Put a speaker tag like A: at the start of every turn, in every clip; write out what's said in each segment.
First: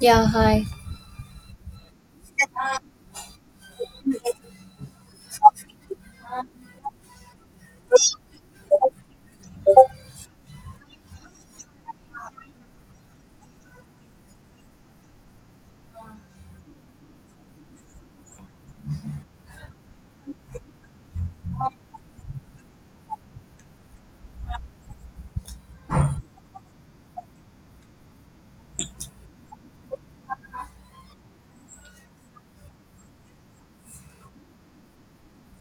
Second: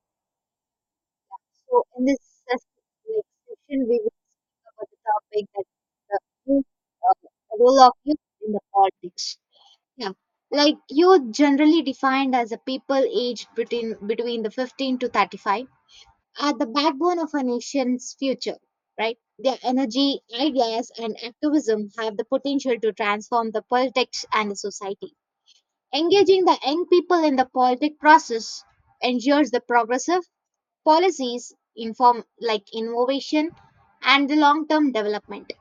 A: Dạ, hi.
B: So in this ses- like session, we will cover the topic that the youth, the role of youth in the politics. Yeah, like youth generally defined as a people aged between the 15 to 35 are the backbone of a nation's future. Right, their energy, ideas, and activism have the potential to transform the politics and the society. Engaging the young people in the politic process ensures the progressive policies, inform like innovation and the long term development.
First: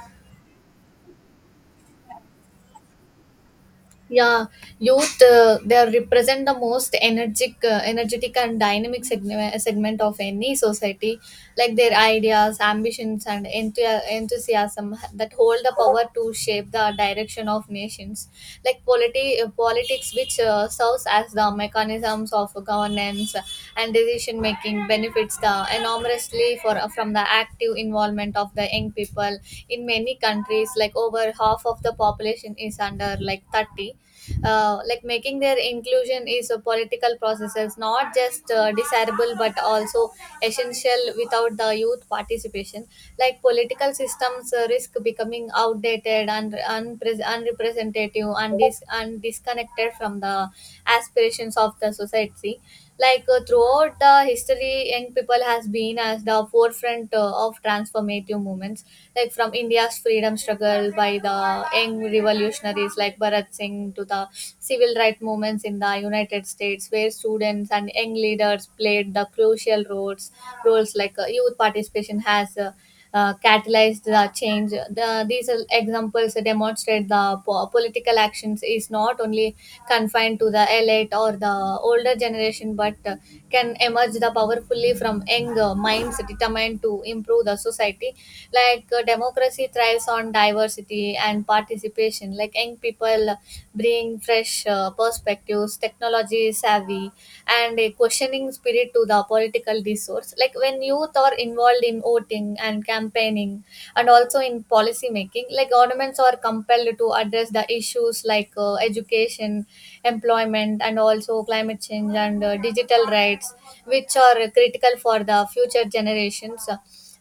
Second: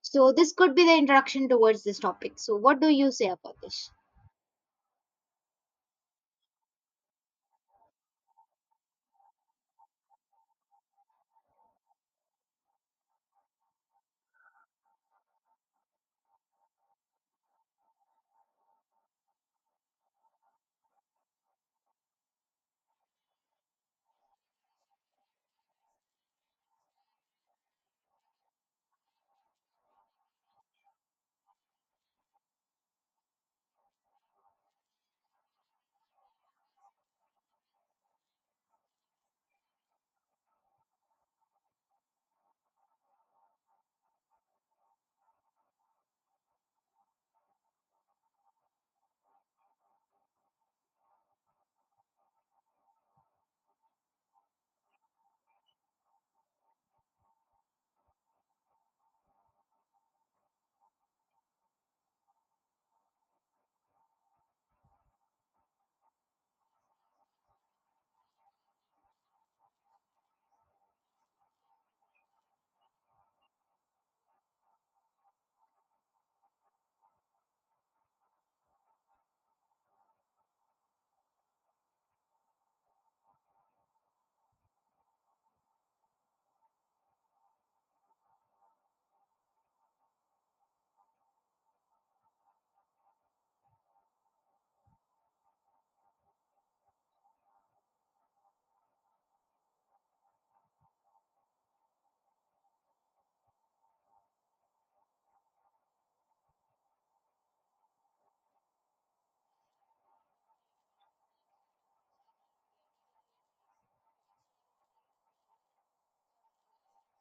B: So this could be the introduction towards this topic. So what do you say about this?
A: Yeah, youth they represent the most energetic and dynamic segment of any society. Like their ideas, ambitions, and enthusiasm that hold the power to shape the direction of nations. Like politics, which serves as the mechanisms of governance and decision making, benefits the enormously for from the active involvement of the young people in many countries. Like over half of the population is under like 30, like making their inclusion is a political process. It's not just desirable but also essential. Without the youth participation, like political systems risk becoming outdated and unrepresentative and disconnected from the aspirations of the society. Like throughout the history, young people has been as the forefront of transformative movements, like from India's freedom struggle by the young revolutionaries like Bharat Singh to the civil rights movements in the United States, where students and young leaders played the crucial roles. Roles like youth participation has catalyze the change. These are examples demonstrate the political actions is not only confined to the elite or the older generation, but can emerge the powerfully from young minds determined to improve the society. Like democracy thrives on diversity and participation. Like young people bring fresh perspectives, technology savvy, and a questioning spirit to the political discourse. Like when youth are involved in voting and campaigning and also in policy making, like governments are compelled to address the issues like education, employment, and also climate change and digital rights, which are critical for the future generations.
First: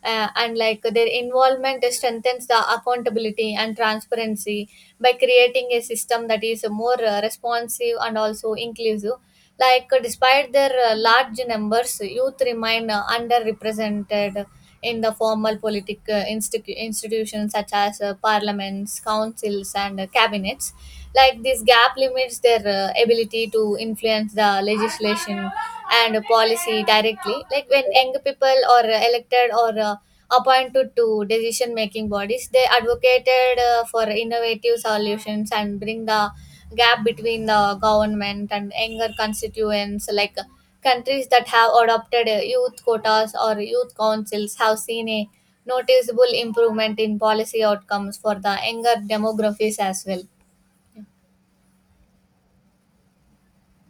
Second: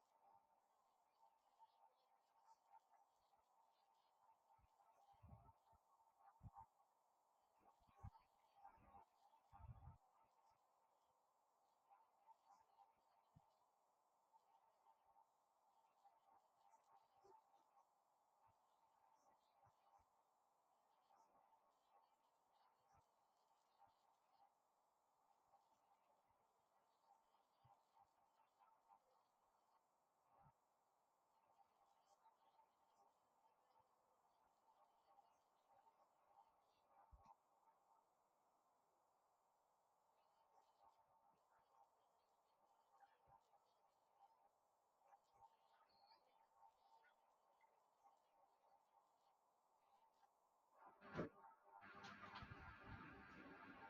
A: And like their involvement strengthens the accountability and transparency by creating a system that is more responsive and also inclusive. Like, despite their large numbers, youth remain underrepresented in the formal political institutions such as parliaments, councils, and cabinets. Like, this gap limits their ability to influence the legislation and policy directly. Like, when young people are elected or appointed to decision making bodies, they advocated for innovative solutions and bring the gap between the government and younger constituents. Like countries that have adopted youth quotas or youth councils have seen a noticeable improvement in policy outcomes for the younger demographics as well.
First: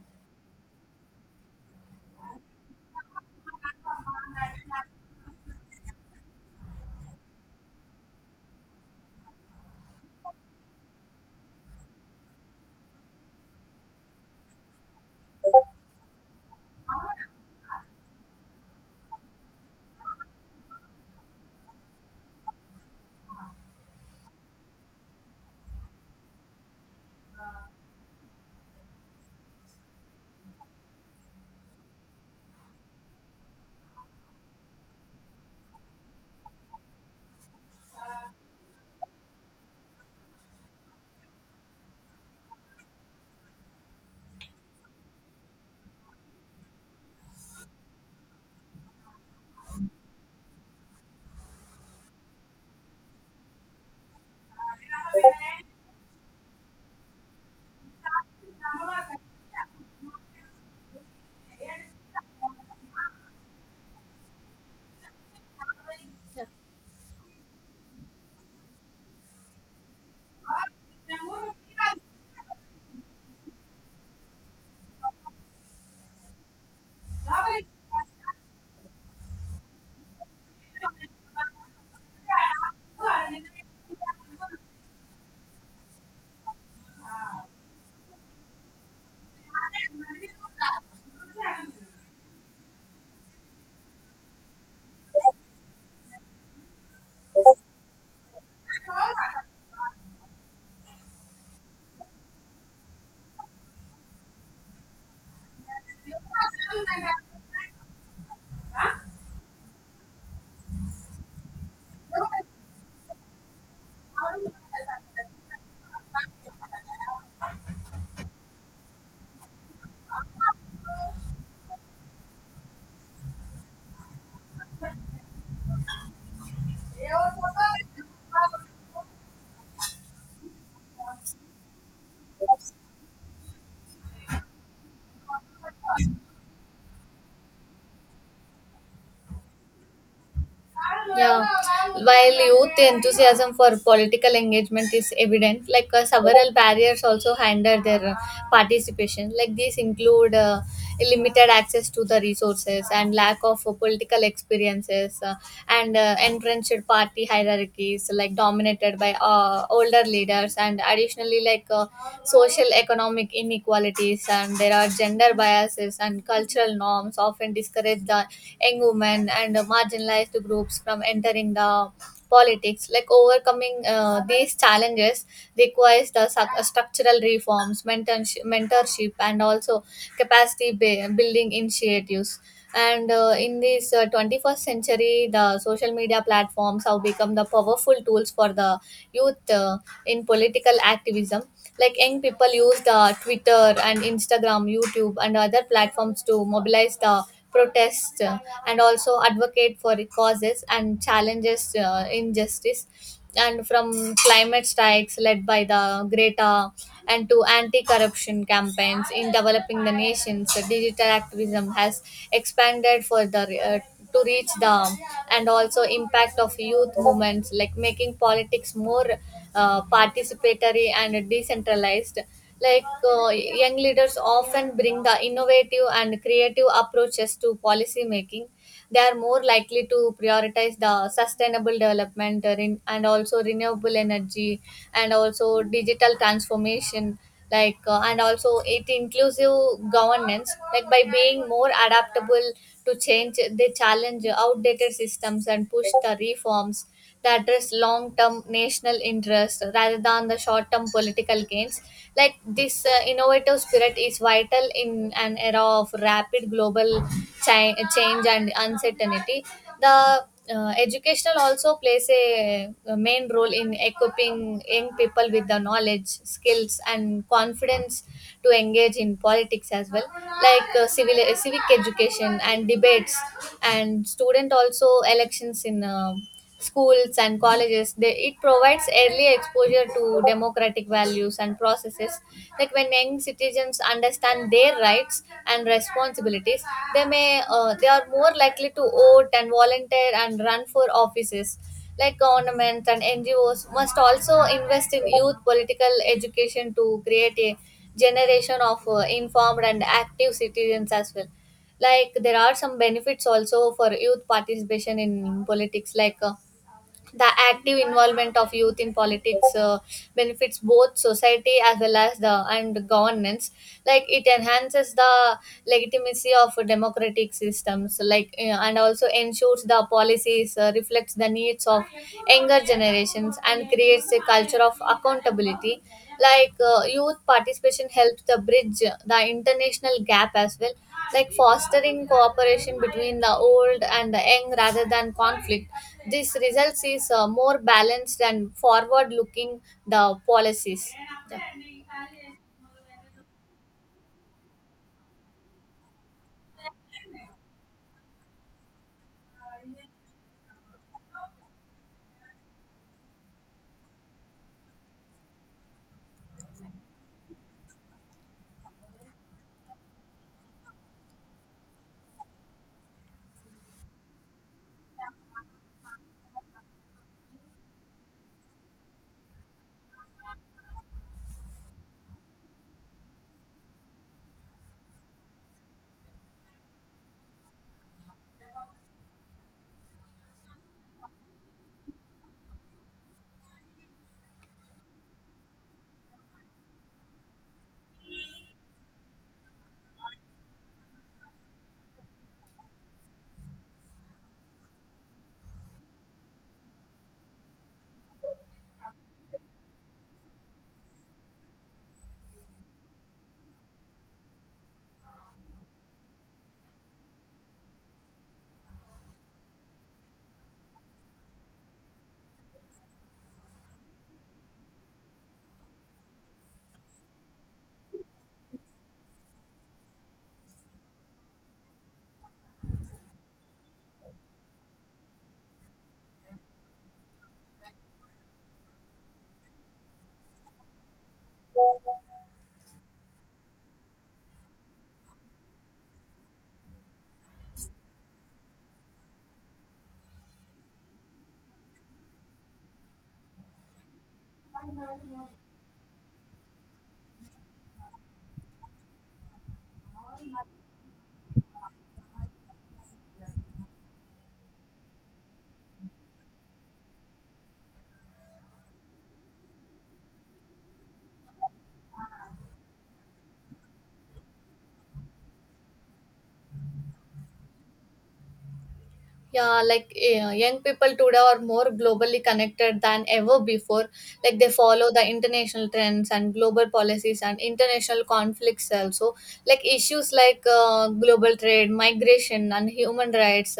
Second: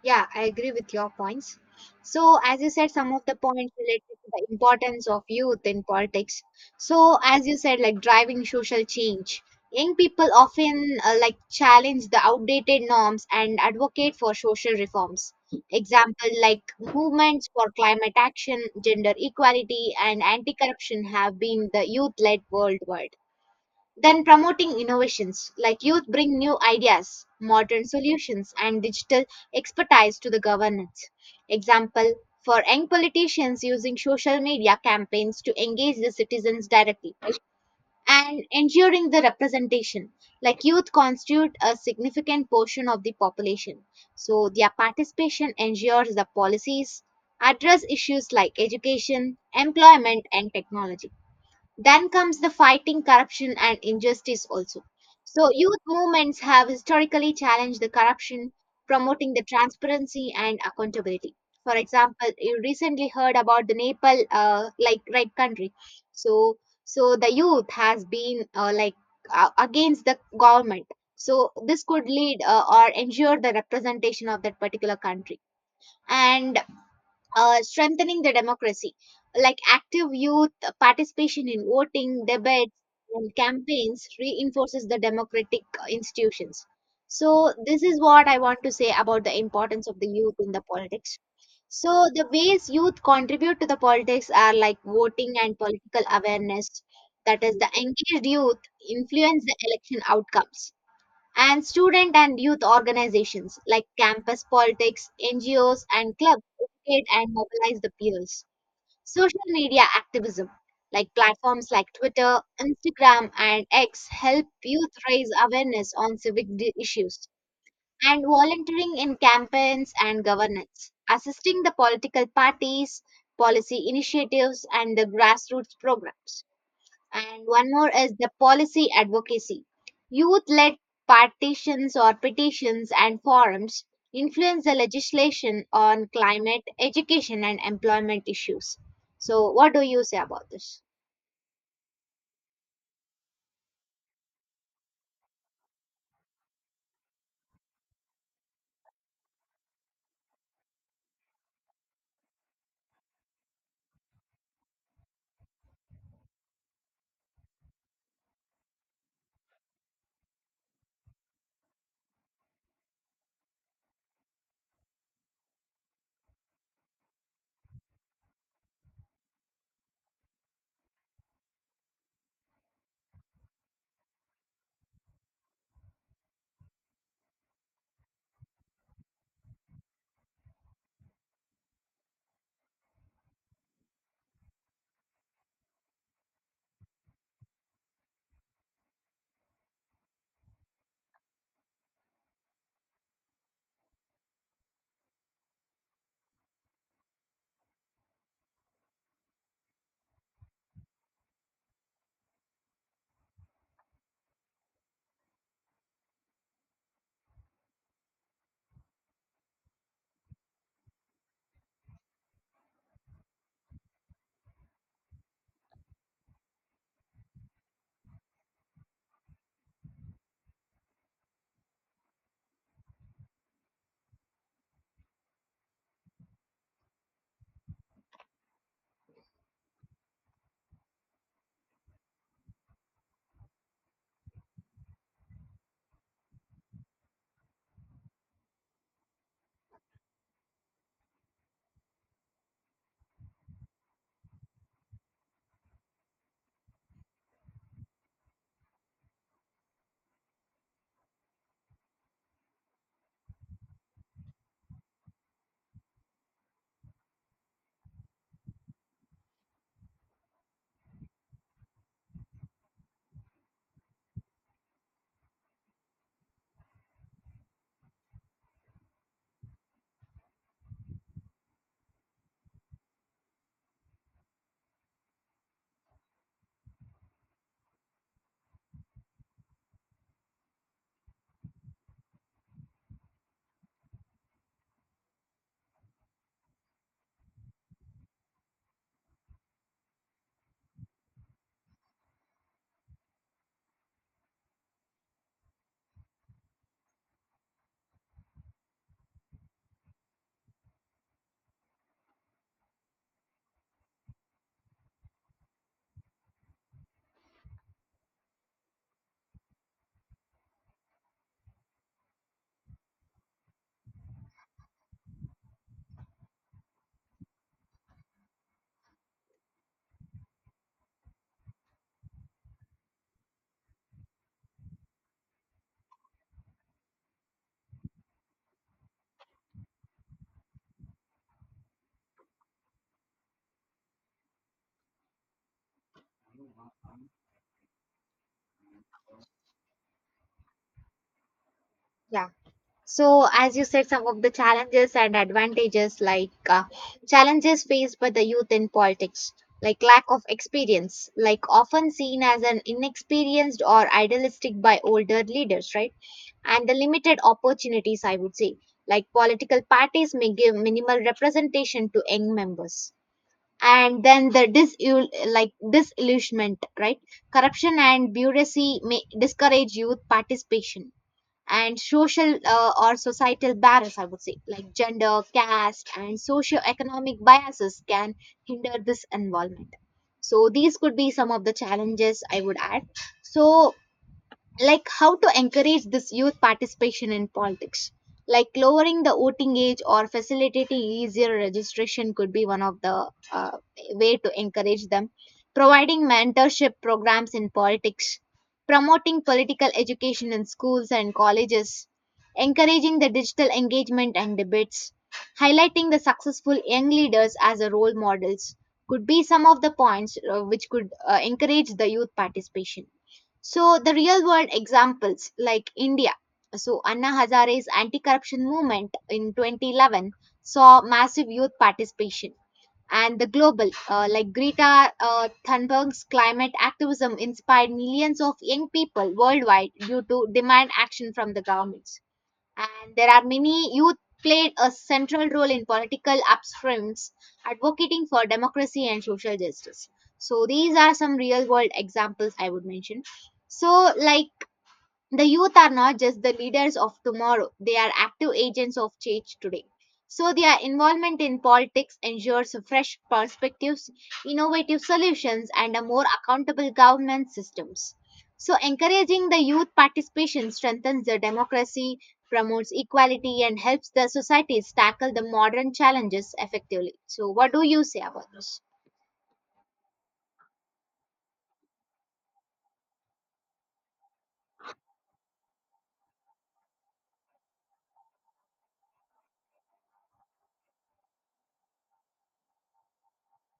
B: Yeah, I agree with your points. So, as you said, some of the points related to the importance of youth in politics. So, as you said, like driving social change, young people often challenge the outdated norms and advocate for social reforms. Example like movements for climate action, gender equality, and anti-corruption have been the youth-led worldwide. Then promoting innovations like youth bring new ideas, modern solutions, and digital expertise to the governance. Example for young politicians using social media campaigns to engage the citizens directly and ensuring the representation like youth constitute a significant portion of the population, so their participation ensures the policies address issues like education, employment, and technology. Then comes the fighting corruption and injustice also, so youth movements have historically challenged the corruption, promoting the transparency and accountability. For example, you recently heard about the Nepal, like, right, country. So so the youth has been against the government, so this could lead, or ensure the representation of that particular country, and strengthening the democracy, like active youth participation in voting, debates, and campaigns reinforces the democratic institutions. So, this is what I want to say about the importance of the youth in the politics. So, the ways youth contribute to the politics are like voting and political awareness. That is, the engaged youth influence the election outcomes, and student and youth organizations like campus politics, NGOs, and clubs educate and mobilize the peers. Social media activism, like platforms like Twitter, Instagram, and X, help youth raise awareness on issues. And volunteering in campaigns and governance, assisting the political parties, policy initiatives, and the grassroots programs. And one more is the policy advocacy. Youth led partitions or petitions and forums influence the legislation on climate, education, and employment issues. So, what do you say about this?
A: Yeah, while youth enthusiasm for political engagement is evident, like several barriers also hinder their participation. Like these include limited access to the resources and lack of political experiences, and entrenched party hierarchies, like dominated by older leaders, and additionally, like social economic inequalities, and there are gender biases and cultural norms often discourage the young women and marginalized groups from entering the politics. Like overcoming these challenges requires the structural reforms, mentorship, and also capacity building initiatives. And in this 21st century the social media platforms have become the powerful tools for the youth in political activism. Like young people use the Twitter and Instagram, YouTube, and other platforms to mobilize the protests, and also advocate for causes and challenges injustice, and from climate strikes led by the Greta and to anti-corruption campaigns in developing the nations. Digital activism has expanded further to reach the and also impact of youth movements, like making politics more participatory and decentralized. Like young leaders often bring the innovative and creative approaches to policy making. They are more likely to prioritize the sustainable development, and also renewable energy and also digital transformation, like and also it inclusive governance. Like by being more adaptable to change, they challenge outdated systems and push the reforms that address long-term national interest rather than the short-term political gains. Like this the innovative spirit is vital in an era of rapid global change and uncertainty. The educational also plays a main role in equipping young people with the knowledge, skills, and confidence to engage in politics as well, like civil civic education and debates, and student also elections in schools and colleges. It provides early exposure to democratic values and processes. Like when young citizens understand their rights and responsibilities, they are more likely to vote and volunteer and run for offices. Like governments and NGOs must also invest in youth political education to create a generation of informed and active citizens as well. Like there are some benefits also for youth participation in politics. Like the active involvement of youth in politics benefits both society as well as the and governance. Like it enhances the legitimacy of democratic systems, like and also ensures the policies reflects the needs of younger generations and creates a culture of accountability. Like youth participation helps the bridge the international gap as well, like fostering cooperation between the old and the young rather than conflict. This results is more balanced and forward looking the policies. Yeah.
B: Yeah. So, as you said, some of the challenges and advantages, like, challenges faced by the youth in politics, like lack of experience, like often seen as an inexperienced or idealistic by older leaders, right? And the limited opportunities, I would say, like political parties may give minimal representation to young members. And then the disillusionment, right? Corruption and bureaucracy may discourage youth participation, and social or societal barriers, I would say, like gender, caste, and socioeconomic biases can hinder this involvement. So, these could be some of the challenges I would add. So, like how to encourage this youth participation in politics, like lowering the voting age or facilitating easier registration could be one of the way to encourage them, providing mentorship programs in politics, promoting political education in schools and colleges, encouraging the digital engagement and debates, highlighting the successful young leaders as a role models could be some of the points which could encourage the youth participation. So the real world examples like India. So Anna Hazare's anti-corruption movement in 2011 saw massive youth participation, and the global, like Greta Thunberg's climate activism inspired millions of young people worldwide due to demand action from the governments, and there are many youth played a central role in political upsprings advocating for democracy and social justice. So these are some real world examples I would mention. So like the youth are not just the leaders of tomorrow, they are active agents of change today. So, their involvement in politics ensures fresh perspectives, innovative solutions, and a more accountable government systems. So, encouraging the youth participation strengthens the democracy, promotes equality, and helps the societies tackle the modern challenges effectively. So, what do you say about this?
A: Yeah, like young people today are more globally connected than ever before. Like they follow the international trends and global policies and international conflicts also. Like issues like global trade, migration, and human rights,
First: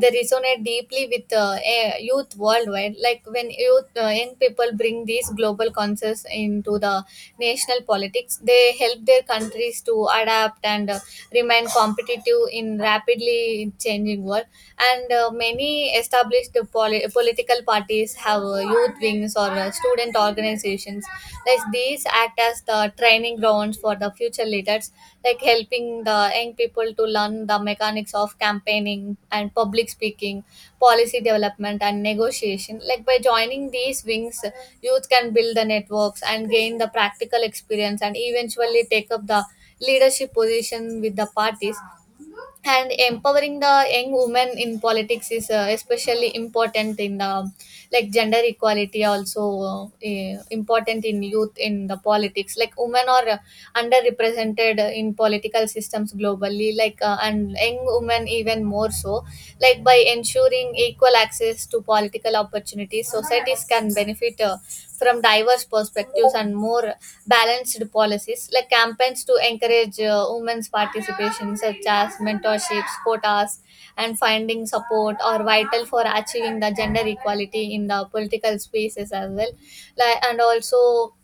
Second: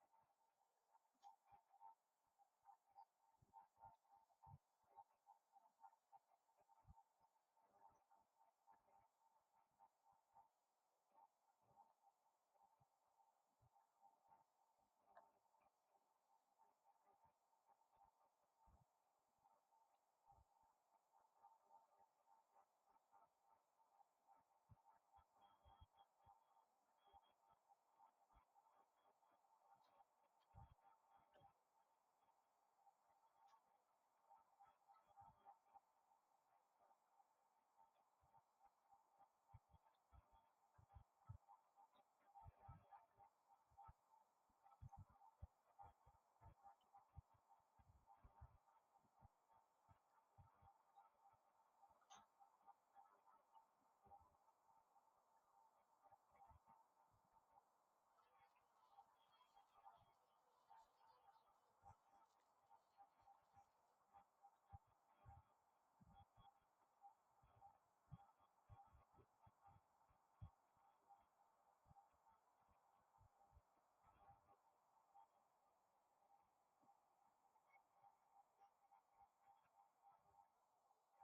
A: they resonate deeply with youth worldwide. Like when young people bring these global concerns into the national politics, they help their countries to adapt and remain competitive in rapidly changing world. And many established political parties have youth wings or student organizations. Like these act as the training grounds for the future leaders, like helping the young people to able to learn the mechanics of campaigning and public speaking, policy development, and negotiation. Like by joining these wings, youth can build the networks and gain the practical experience and eventually take up the leadership position with the parties. And empowering the young women in politics is especially important in the like gender equality also important in youth in the politics. Like women are underrepresented in political systems globally, like and young women even more so. Like by ensuring equal access to political opportunities, societies can benefit from diverse perspectives and more balanced policies, like campaigns to encourage women's participation, such as mentorships, quotas, and finding support, are vital for achieving the gender equality in the political spaces as well. Like, and also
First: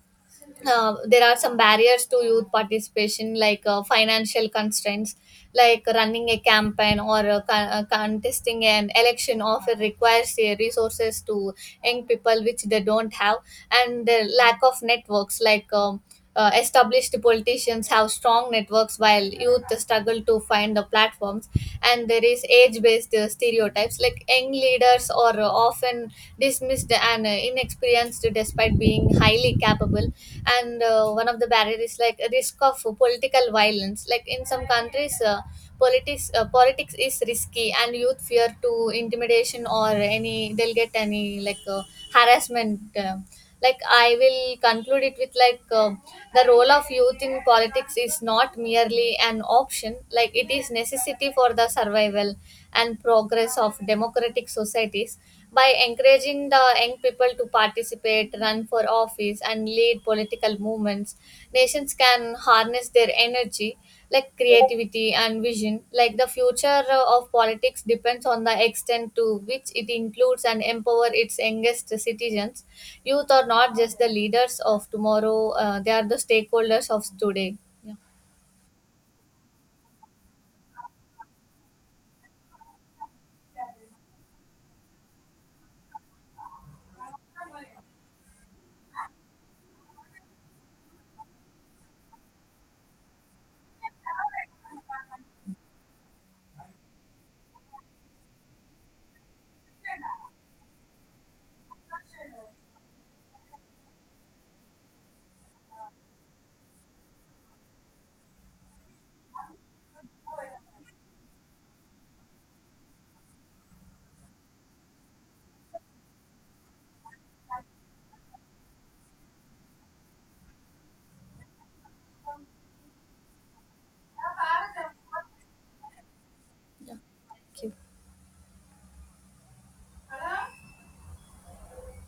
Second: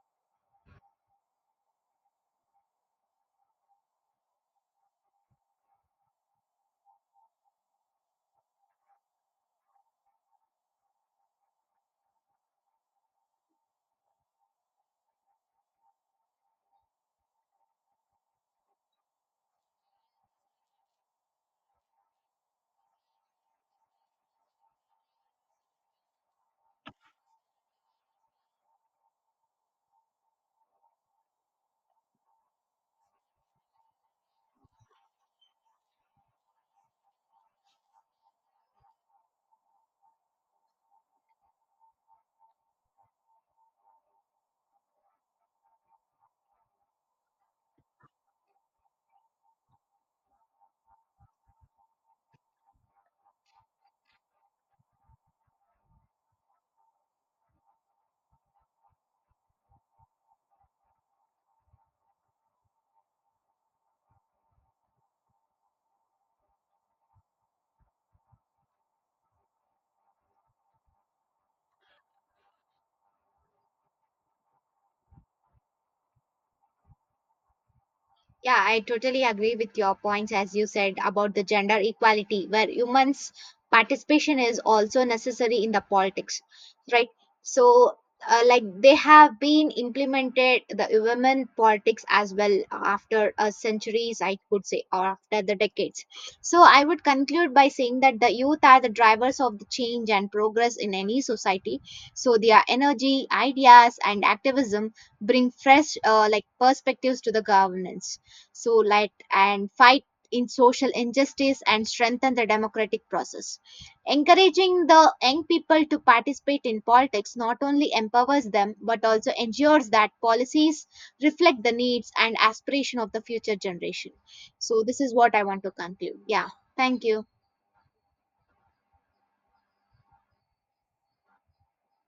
A: there are some barriers to youth participation, like financial constraints, like running a campaign or contesting an election often requires resources to young people which they don't have, and the lack of networks, like established politicians have strong networks while youth struggle to find the platforms. And there is age-based stereotypes, like young leaders are often dismissed and inexperienced despite being highly capable. And one of the barriers is like risk of political violence, like in some countries politics is risky and youth fear to intimidation or any they'll get any like harassment. Like I will conclude it with like the role of youth in politics is not merely an option, like it is necessity for the survival and progress of democratic societies. By encouraging the young people to participate, run for office, and lead political movements, nations can harness their energy, like creativity and vision. Like the future of politics depends on the extent to which it includes and empower its youngest citizens. Youth are not just the leaders of tomorrow, they are the stakeholders of today. Yeah.
B: Yeah, I totally agree with your points, as you said about the gender equality, where humans' participation is also necessary in the politics, right? So, like they have been implemented the women politics as well after centuries, I could say, or after the decades. So, I would conclude by saying that the youth are the drivers of the change and progress in any society. So, their energy, ideas, and activism bring fresh perspectives to the governance, so light and fight in social injustice and strengthen the democratic process. Encouraging the young people to participate in politics not only empowers them but also ensures that policies reflect the needs and aspiration of the future generation. So this is what I want to conclude. Yeah,
A: Yeah.
B: thank you.
A: Thank you.